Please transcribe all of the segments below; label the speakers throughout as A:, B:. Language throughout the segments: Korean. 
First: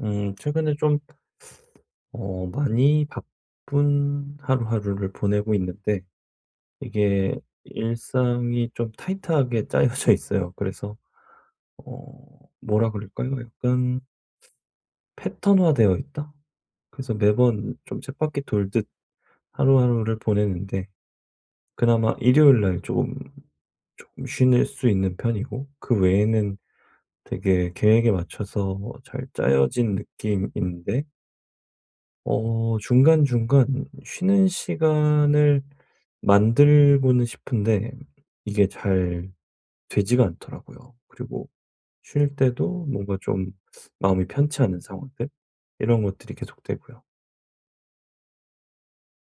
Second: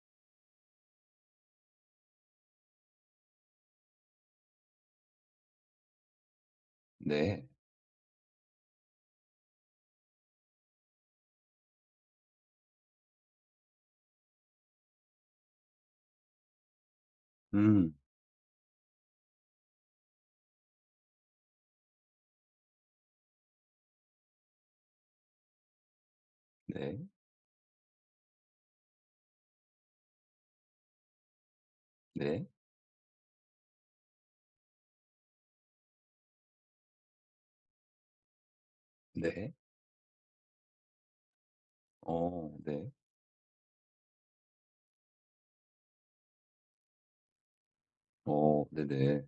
A: 최근에 좀, 많이 바쁜 하루하루를 보내고 있는데, 이게
B: 네.
A: 일상이 좀 타이트하게 짜여져 있어요. 그래서, 뭐라 그럴까요? 약간 패턴화되어 있다? 그래서 매번
B: 음.
A: 좀 쳇바퀴 돌듯 하루하루를 보내는데, 그나마 일요일 날 조금 쉬는 수 있는 편이고, 그 외에는
B: 네.
A: 되게 계획에 맞춰서 잘 짜여진 느낌인데,
B: 네.
A: 중간중간 쉬는 시간을 만들고는 싶은데 이게 잘
B: 네.
A: 되지가 않더라고요. 그리고 쉴 때도
B: 네.
A: 뭔가 좀 마음이 편치 않은 상황들 이런 것들이 계속되고요.
B: 네네.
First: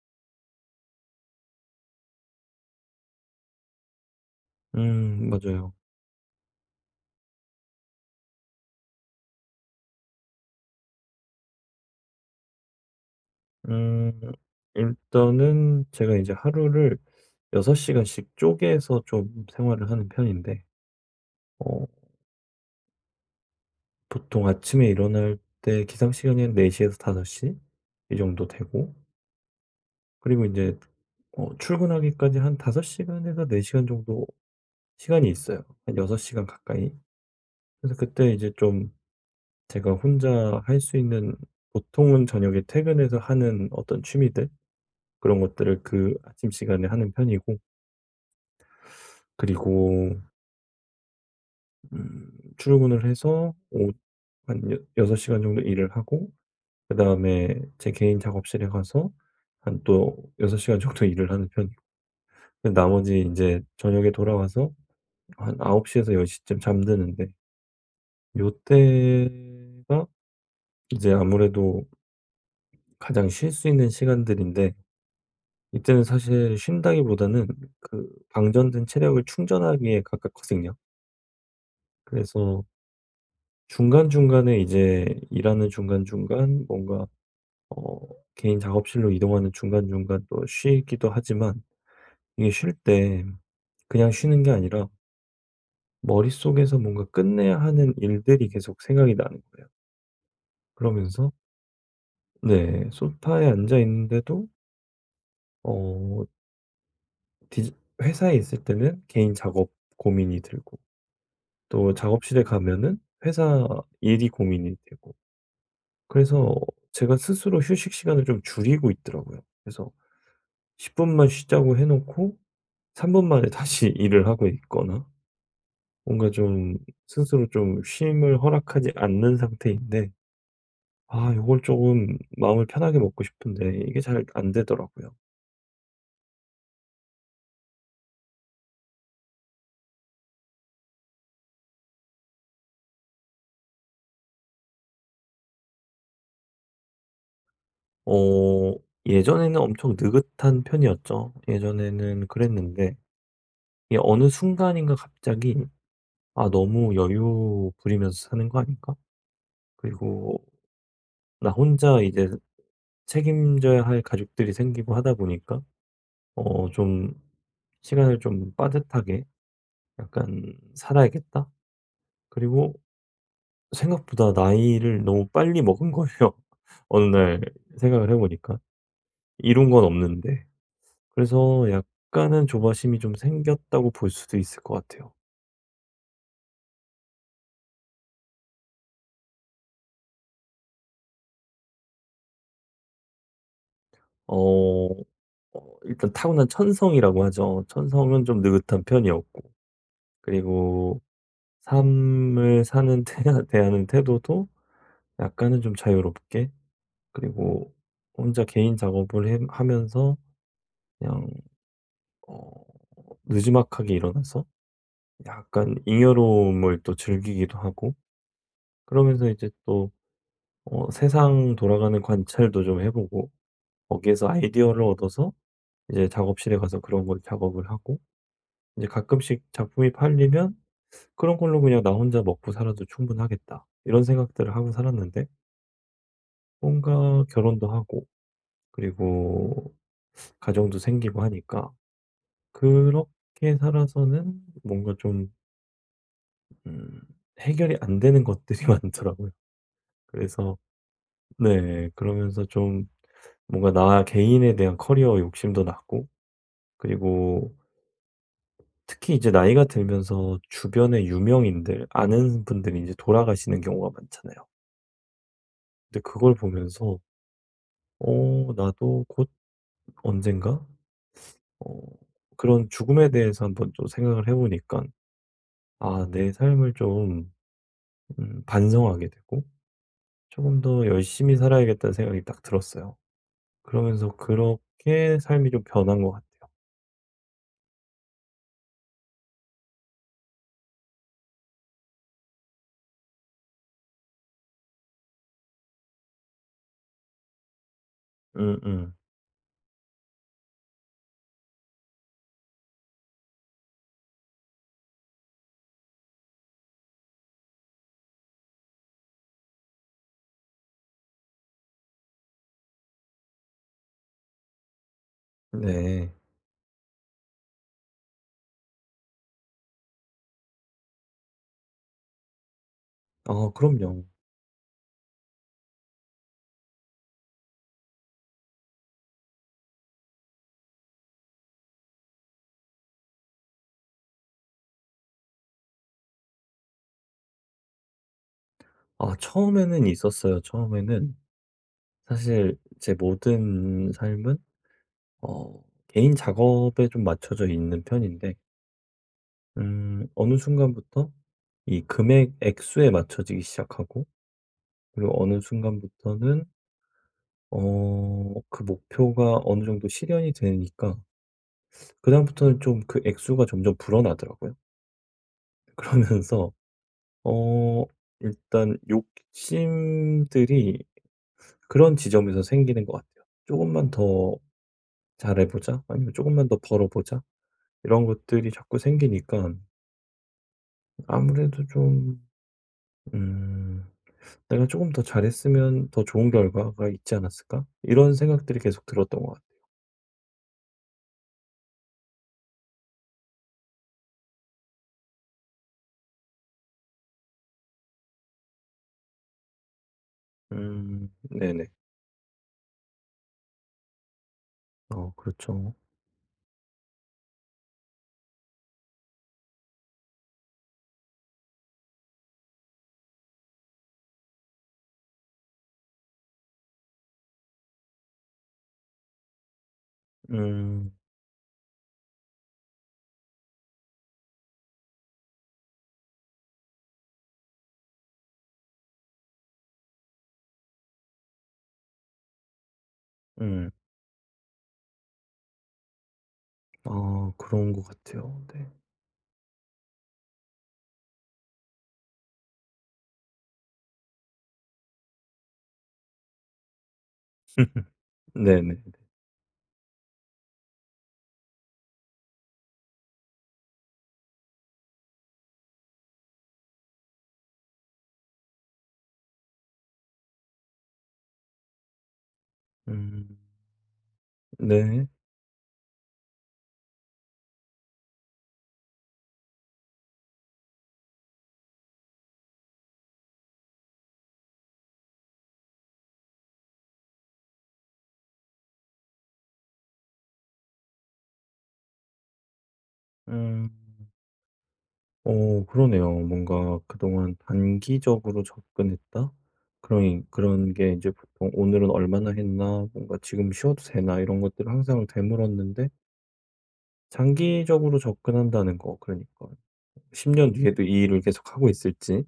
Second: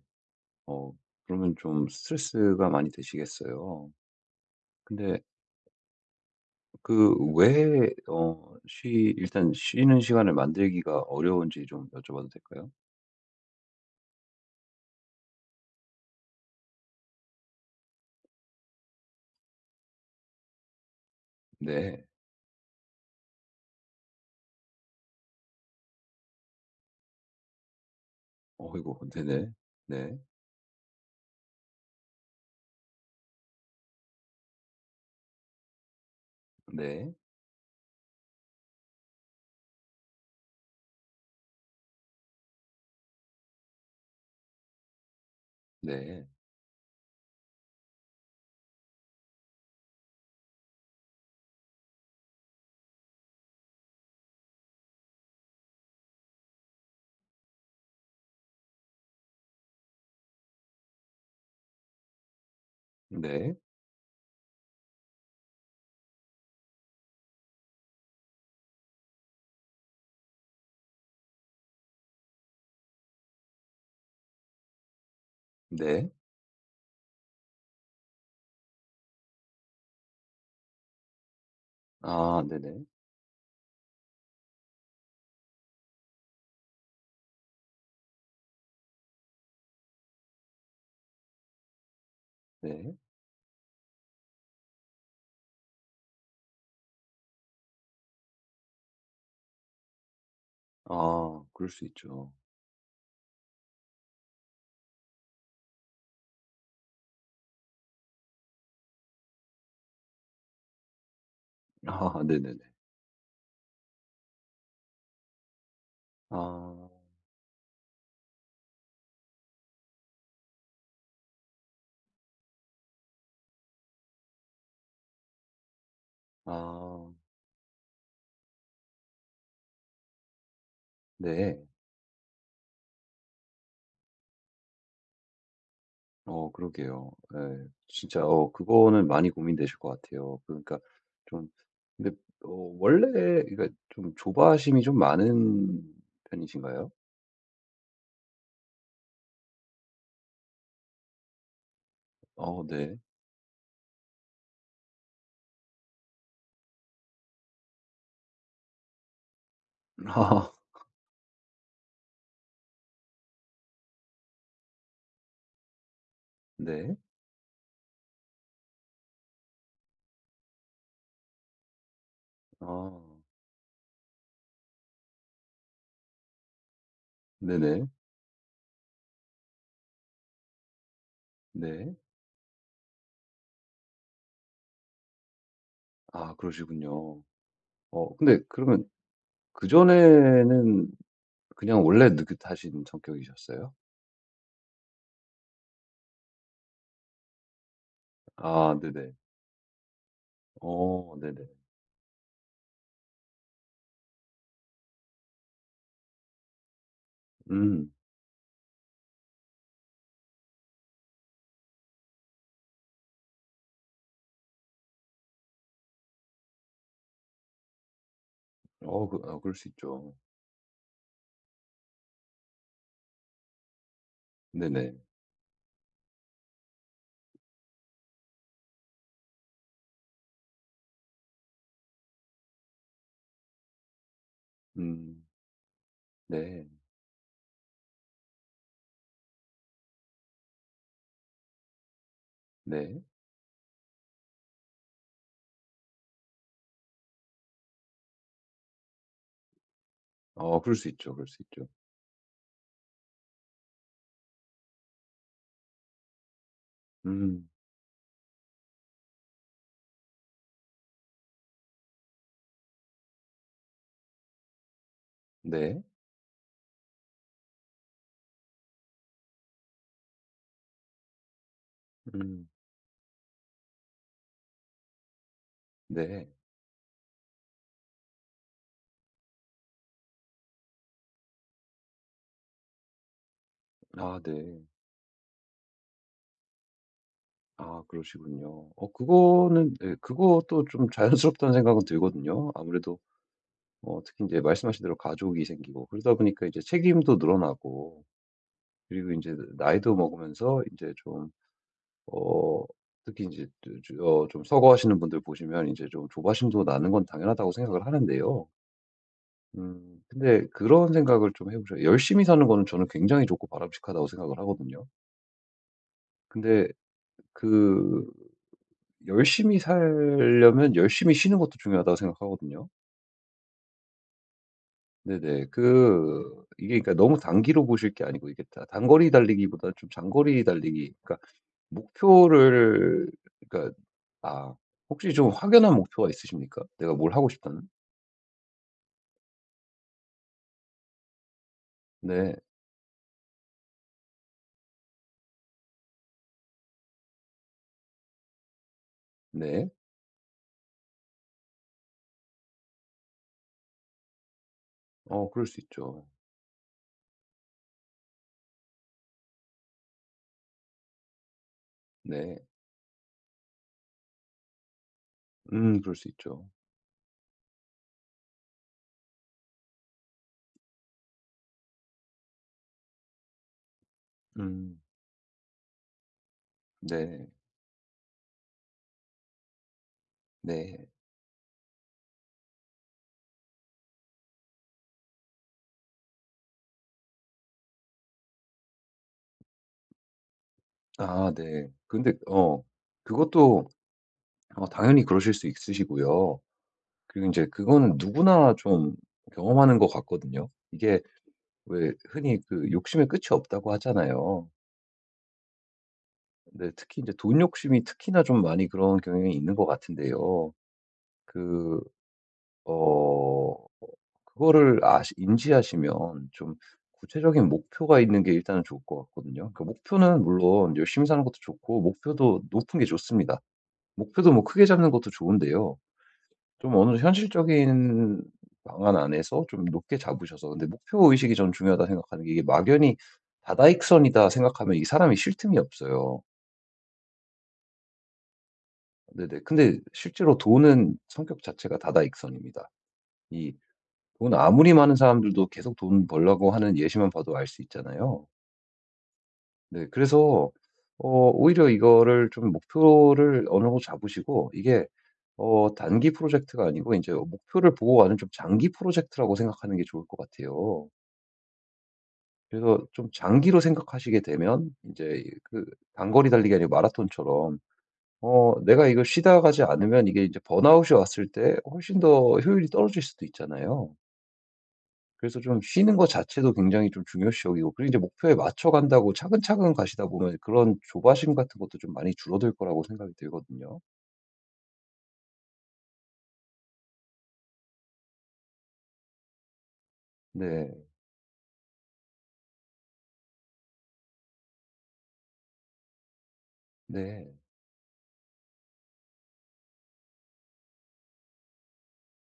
B: 어 그러면 좀 스트레스가 많이 되시겠어요. 근데
A: 음, 맞아요.
B: 그 왜 어 쉬 일단 쉬는 시간을 만들기가 어려운지 좀 여쭤봐도 될까요?
A: 음 일단은 제가 이제 하루를 6 시간씩 쪼개서 좀 생활을 하는 편인데, 어
B: 네.
A: 보통 아침에 일어날 때 기상 시간이 한 4 시에서 5시 이 정도
B: 어이
A: 되고,
B: 구 네네. 네.
A: 그리고 이제 출근하기까지 한 5 시간에서 4 시간 정도 시간이 있어요. 한 6 시간 가까이.
B: 네.
A: 그래서 그때 이제 좀 제가 혼자 할 수 있는, 보통은 저녁에 퇴근해서 하는 어떤 취미들, 그런 것들을 그
B: 네.
A: 아침 시간에 하는 편이고, 그리고 음 출근을 해서 오 한 여 6 시간 정도 일을 하고, 그다음에 제 개인 작업실에 가서 한 또 6 시간 정도 일을 하는 편이고, 나머지 이
B: 네.
A: 제 저녁에 돌아와서 한9홉시에서1 0쯤 잠드는데, 요때가 이제 아무래도 가장 쉴 수 있는 시간들인데, 이때는
B: 네.
A: 사실 쉰다기보다는 그 방전된 체력을 충전하기에 가깝거든요.
B: 아
A: 그래서
B: 네네.
A: 중간중간에 이제 일하는 중간중간 뭔가 어 개인 작업실로 이동하는 중간중간 또 쉬기도 하지만, 이게 쉴
B: 네.
A: 때 그냥 쉬는 게 아니라, 머릿속에서 뭔가 끝내야 하는 일들이 계속 생각이 나는 거예요. 그러면서,
B: 아 그럴 수 있죠.
A: 네, 소파에 앉아 있는데도 어 디지 회사에 있을 때는 개인 작업 고민이 들고, 또
B: 아
A: 작업실에
B: 네네네.
A: 가면은 회사 일이 고민이 되고, 그래서
B: 아.
A: 제가 스스로 휴식 시간을 좀 줄이고 있더라고요. 그래서 10 분만 쉬자고 해 놓고 3분 만에 다시 일을 하고 있거나, 뭔가 좀
B: 아.
A: 스스로 좀 쉼을 허락하지 않는 상태인데, 아,
B: 네.
A: 요걸 조금 마음을 편하게 먹고 싶은데 이게 잘 안 되더라고요.
B: 그러게요. 예. 진짜 그거는 많이 고민되실 것 같아요. 그러니까 좀 근데 어 원래 그러니까 좀 조바심이 좀 많은 편이신가요?
A: 어 예전에는 엄청 느긋한 편이었죠. 예전에는
B: 네.
A: 그랬는데 이게 어느 순간인가 갑자기, '아, 너무 여유 부리면서 사는 거 아닐까?' 그리고
B: 아
A: 나 혼자 이제 책임져야 할 가족들이 생기고 하다 보니까
B: 네.
A: 좀, '시간을 좀 빠듯하게 약간 살아야겠다.' 그리고
B: 아
A: 생각보다 나이를 너무 빨리 먹은 거예요. 어느 날
B: 네네.
A: 생각을 해 보니까. 이룬 건 없는데. 그래서
B: 네.
A: 약간은 조바심이 좀 생겼다고 볼 수도 있을 것 같아요.
B: 아 그러시군요. 근데 그러면 그전에는 그냥 원래 느긋하신 성격이셨어요?
A: 어, 어, 일단 타고난 천성이라고 하죠. 천성은 좀
B: 아
A: 느긋한
B: 네네.
A: 편이었고, 그리고
B: 네네.
A: 삶을 사는 대하는 태도도 약간은 좀 자유롭게, 그리고
B: 음.
A: 혼자 개인 작업을 하면서, 그냥 어, 느지막하게 일어나서 약간 잉여로움을 또 즐기기도 하고,
B: 어 그
A: 그러면서
B: 아
A: 이제
B: 그럴 수
A: 또
B: 있죠.
A: 세상 돌아가는 관찰도 좀 해보고, 거기에서 아이디어를
B: 네네.
A: 얻어서 이제 작업실에 가서 그런 걸 작업을 하고, 이제 가끔씩 작품이 팔리면 '그런 걸로 그냥 나 혼자 먹고 살아도 충분하겠다.' 이런 생각들을 하고
B: 음.
A: 살았는데,
B: 네.
A: 뭔가 결혼도 하고 그리고 가정도 생기고 하니까,
B: 네.
A: 그렇게 살아서는 뭔가 좀 음 해결이 안 되는 것들이 많더라고요. 그래서,
B: 어 그럴 수 있죠, 그럴 수 있죠.
A: 네, 그러면서 좀 뭔가 나 개인에 대한 커리어 욕심도 났고,
B: 음
A: 그리고 특히 이제 나이가 들면서 주변의 유명인들, 아는 분들이 이제 돌아가시는 경우가 많잖아요.
B: 네.
A: 근데 그걸 보면서 나도 곧 언젠가, 어
B: 음
A: 그런 죽음에 대해서 한번 좀 생각을 해보니까, 아,
B: 네.
A: 내 삶을 좀 반성하게 되고, 조금 더 열심히 살아야겠다.'는 생각이 딱 들었어요. 그러면서
B: 아 네.
A: 그렇게 삶이 좀 변한 것 같아요.
B: 아 그러시군요. 그거는 네, 그것도 좀 자연스럽다는 생각은 들거든요. 아무래도 특히 이제 말씀하신 대로 가족이 생기고 그러다 보니까 이제 책임도 늘어나고
A: 음음.
B: 그리고 이제 나이도 먹으면서 이제 좀 어 특히 이제 좀 서거하시는 분들 보시면 이제 좀 조바심도 나는 건 당연하다고 생각을 하는데요. 근데 그런 생각을 좀 해 보셔요. 열심히 사는 거는 저는 굉장히 좋고 바람직하다고 생각을 하거든요.
A: 네.
B: 근데 그 열심히 살려면 열심히 쉬는 것도 중요하다고 생각하거든요.
A: 아, 그럼요.
B: 네네. 그 이게 그러니까 너무 단기로 보실 게 아니고 이게 다 단거리 달리기보다 좀 장거리 달리기 그러니까 목표를 그러니까 아 혹시 좀 확연한 목표가 있으십니까? 내가 뭘 하고 싶다는?
A: 아, 처음에는 있었어요. 처음에는
B: 네.
A: 사실 제 모든 삶은 어 개인 작업에 좀 맞춰져 있는 편인데,
B: 네.
A: 어느 순간부터 이 금액 액수에 맞춰지기 시작하고, 그리고
B: 어
A: 어느
B: 그럴 수 있죠.
A: 순간부터는 그 목표가 어느 정도 실현이 되니까,
B: 네.
A: 그다음부터는 좀 그 액수가 점점 불어나더라고요.
B: 그럴 수 있죠.
A: 그러면서 어 일단 욕심들이 그런 지점에서 생기는 것 같아요. '조금만 더
B: 음.
A: 잘해 보자.' 아니면 '조금만 더 벌어 보자.'
B: 네.
A: 이런 것들이 자꾸 생기니까
B: 네.
A: 아무래도 좀, 음, '내가 조금 더 잘했으면 더 좋은 결과가 있지 않았을까?' 이런 생각들이 계속 들었던 것 같아요.
B: 아 네. 근데 그것도 당연히 그러실 수 있으시고요. 그리고 이제 그거는 누구나 좀 경험하는 것 같거든요. 이게
A: 음, 네네.
B: 왜 흔히 그 욕심의 끝이 없다고 하잖아요.
A: 어, 그렇죠.
B: 근데 특히 이제 돈 욕심이 특히나 좀 많이 그런 경향이 있는 것 같은데요. 그 어 그거를 아시 인지하시면 좀 구체적인 목표가 있는 게 일단은 좋을 것 같거든요. 그 목표는 물론
A: 음.
B: 열심히 사는 것도 좋고 목표도 높은 게 좋습니다. 목표도 뭐 크게 잡는 것도 좋은데요. 좀 어느 현실적인 방안 안에서 좀 높게 잡으셔서 근데 목표 의식이 좀중요하다 생각하는 게 이게 막연히
A: 음.
B: '다다익선이다.' 생각하면 이 사람이 쉴 틈이 없어요.
A: 아, 그런 것 같아요. 네.
B: 네네. 근데 실제로 돈은 성격 자체가 다다익선입니다. 이 돈 아무리 많은 사람들도 계속 돈 벌려고 하는 예시만 봐도 알 수 있잖아요.
A: 네네.
B: 네. 그래서 오히려 이거를 좀 목표를 어느 정도 잡으시고 이게 단기 프로젝트가 아니고 이제 목표를 보고 가는 좀 장기 프로젝트라고 생각하는 게 좋을 것 같아요. 그래서 좀
A: 음,
B: 장기로 생각하시게 되면 이
A: 네.
B: 제 그 단거리 달리기 아니고 마라톤처럼 내가 이걸 쉬다 가지 않으면 이게 이제 번아웃이 왔을 때 훨씬 더 효율이 떨어질 수도 있잖아요. 그래서 좀 쉬는 거 자체도 굉장히 좀 중요시 여기고 그리고 이제 목표에 맞춰 간다고 차근차근 가시다 보면 그런 조바심 같은 것도 좀 많이 줄어들 거라고 생각이
A: 음.
B: 들거든요.
A: 그러네요. 뭔가 그동안 단기적으로 접근했다? 그런
B: 네.
A: 그런 게 이제 보통 '오늘은 얼마나 했나? 뭔가 지금 쉬어도 되나?' 이런 것들을 항상 되물었는데,
B: 네.
A: 장기적으로 접근한다는 거, 그러니까 10년 뒤에도 이 일을 계속하고 있을지,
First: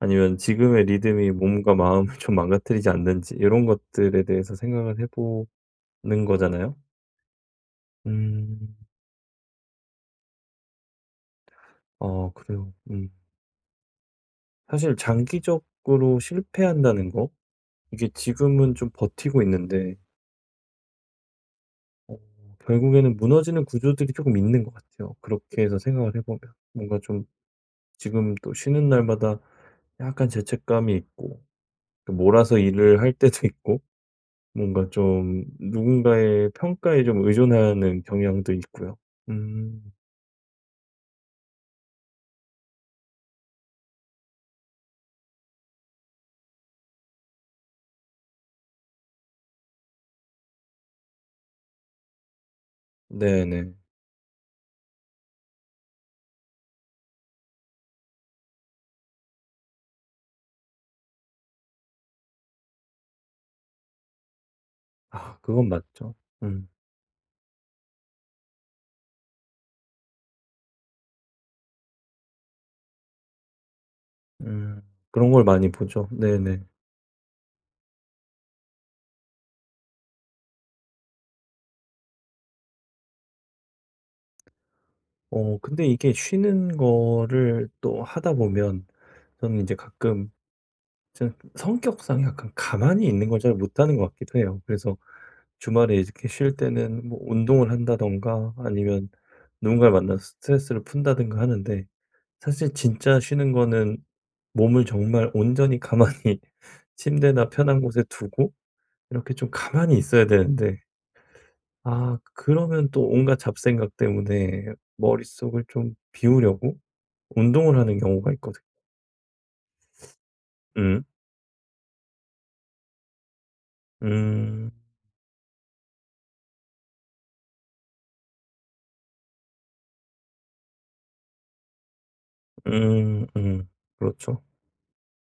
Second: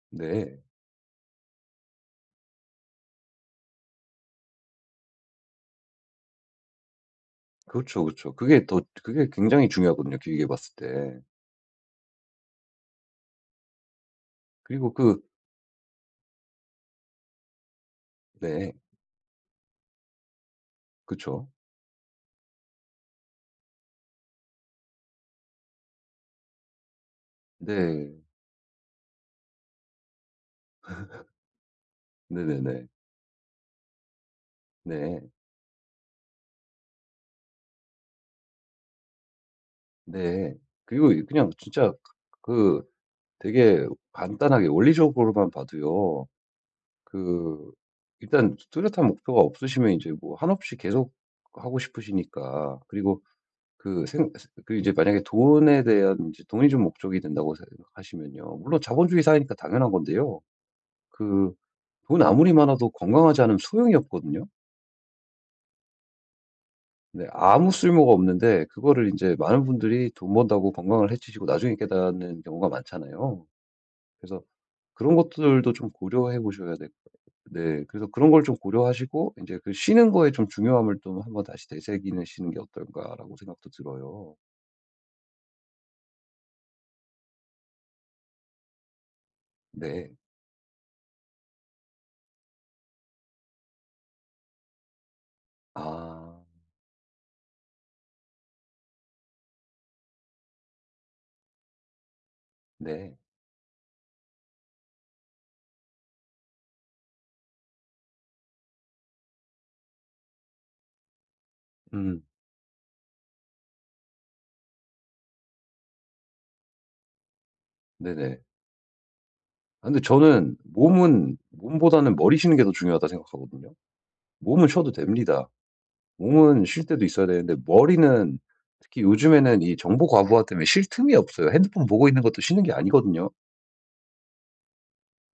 A: 아니면
B: 네.
A: 지금의 리듬이 몸과 마음을 좀 망가뜨리지 않는지 이런 것들에 대해서 생각을 해 보는 거잖아요.
B: 그렇죠, 그렇죠.
A: 음.
B: 그게 굉장히 중요하거든요, 길게 봤을 때.
A: 아, 그래요. 음.
B: 그리고
A: 사실
B: 그
A: 장기적으로 실패한다는 거, 이게
B: 네.
A: 지금은 좀 버티고 있는데
B: 그렇
A: 어 결국에는 무너지는 구조들이 조금 있는 것 같아요. 그렇게 해서 생각을 해 보면. 뭔가 좀
B: 네.
A: 지금 또 쉬는 날마다 약간 죄책감이 있고, 또 몰아서
B: 네네네.
A: 일을 할 때도 있고, 뭔가
B: 네. 네.
A: 좀 누군가의 평가에 좀 의존하는 경향도 있고요. 음,
B: 네. 그리고 그냥 진짜 그 되게 간단하게 원리적으로만 봐도요. 그 일단 뚜렷한 목표가 없으시면 이제 뭐 한없이 계속 하고 싶으시니까 그리고
A: 네네.
B: 그 생 그 이제 만약에 돈에 대한 이제 돈이 좀 목적이 된다고 생각하시면요. 물론 자본주의 사회니까 당연한 건데요. 그 돈 아무리 많아도 건강하지 않으면 소용이 없거든요.
A: 아, 그건 맞죠. 음.
B: 네. 아무 쓸모가 없는데 그거를 이제 많은 분들이 돈 번다고 건강을 해치시고 나중에 깨닫는 경우가 많잖아요. 그래서
A: 음.
B: 그런
A: 그런 걸
B: 것들도
A: 많이
B: 좀
A: 보죠.
B: 고려해
A: 네네.
B: 보셔야 될 거예요. 네. 그래서 그런 걸 좀 고려하시고 이제 그 쉬는 거에 좀 중요함을 좀 한번 다시 되새기시는 게 어떨까라고 생각도 들어요.
A: 근데 이게 쉬는 거를 또 하다 보면, 저는 이제
B: 네.
A: 가끔 저는 성격상 약간 가만히 있는 걸 잘 못하는 것 같기도 해요. 그래서 주말에 이렇게
B: 아.
A: 쉴 때는 뭐 운동을 한다든가, 아니면 누군가를 만나서 스트레스를 푼다든가 하는데, 사실
B: 네.
A: 진짜 쉬는 거는 몸을 정말 온전히 가만히 침대나 편한 곳에 두고 이렇게 좀 가만히 있어야 되는데, 아,
B: 음.
A: 그러면 또 온갖 잡생각 때문에 머릿속을 좀 비우려고 운동을 하는 경우가
B: 네네.
A: 있거든요.
B: 아 근데 저는
A: 음.
B: 몸은 몸보다는 머리 쉬는 게 더 중요하다 생각하거든요. 몸은
A: 음.
B: 쉬어도 됩니다. 몸은 쉴 때도 있어야 되는데 머리는 특히 요즘에는 이 정보 과부하 때문에 쉴 틈이 없어요. 핸드폰 보고 있는 것도 쉬는 게
A: 음.
B: 아니거든요.
A: 음. 그렇죠.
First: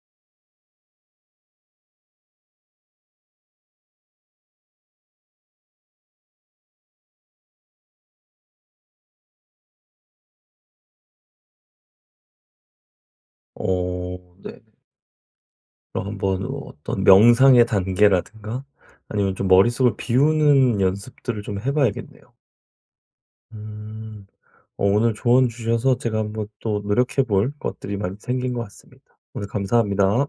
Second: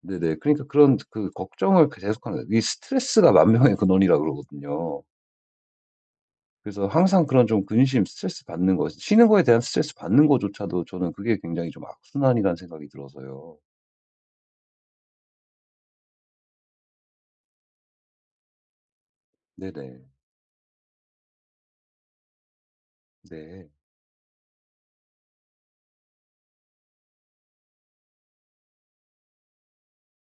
B: 네네. 그러니까 그런 그 걱정을 그 계속하는 거예요. 이 스트레스가 만병의 근원이라 그러거든요. 그래서 항상 그런 좀 근심, 스트레스 받는 거, 쉬는 거에 대한 스트레스 받는 거조차도 저는 그게 굉장히 좀 악순환이라는 생각이 들어서요.
A: 어, 네. 그럼 한번 뭐 어떤 명상의 단계라든가, 아니면 좀 머릿속을
B: 네네.
A: 비우는 연습들을 좀 해 봐야겠네요.
B: 네.
A: 음. 오늘 조언 주셔서 제가 한번 또 노력해 볼 것들이 많이 생긴 것 같습니다. 오늘 감사합니다.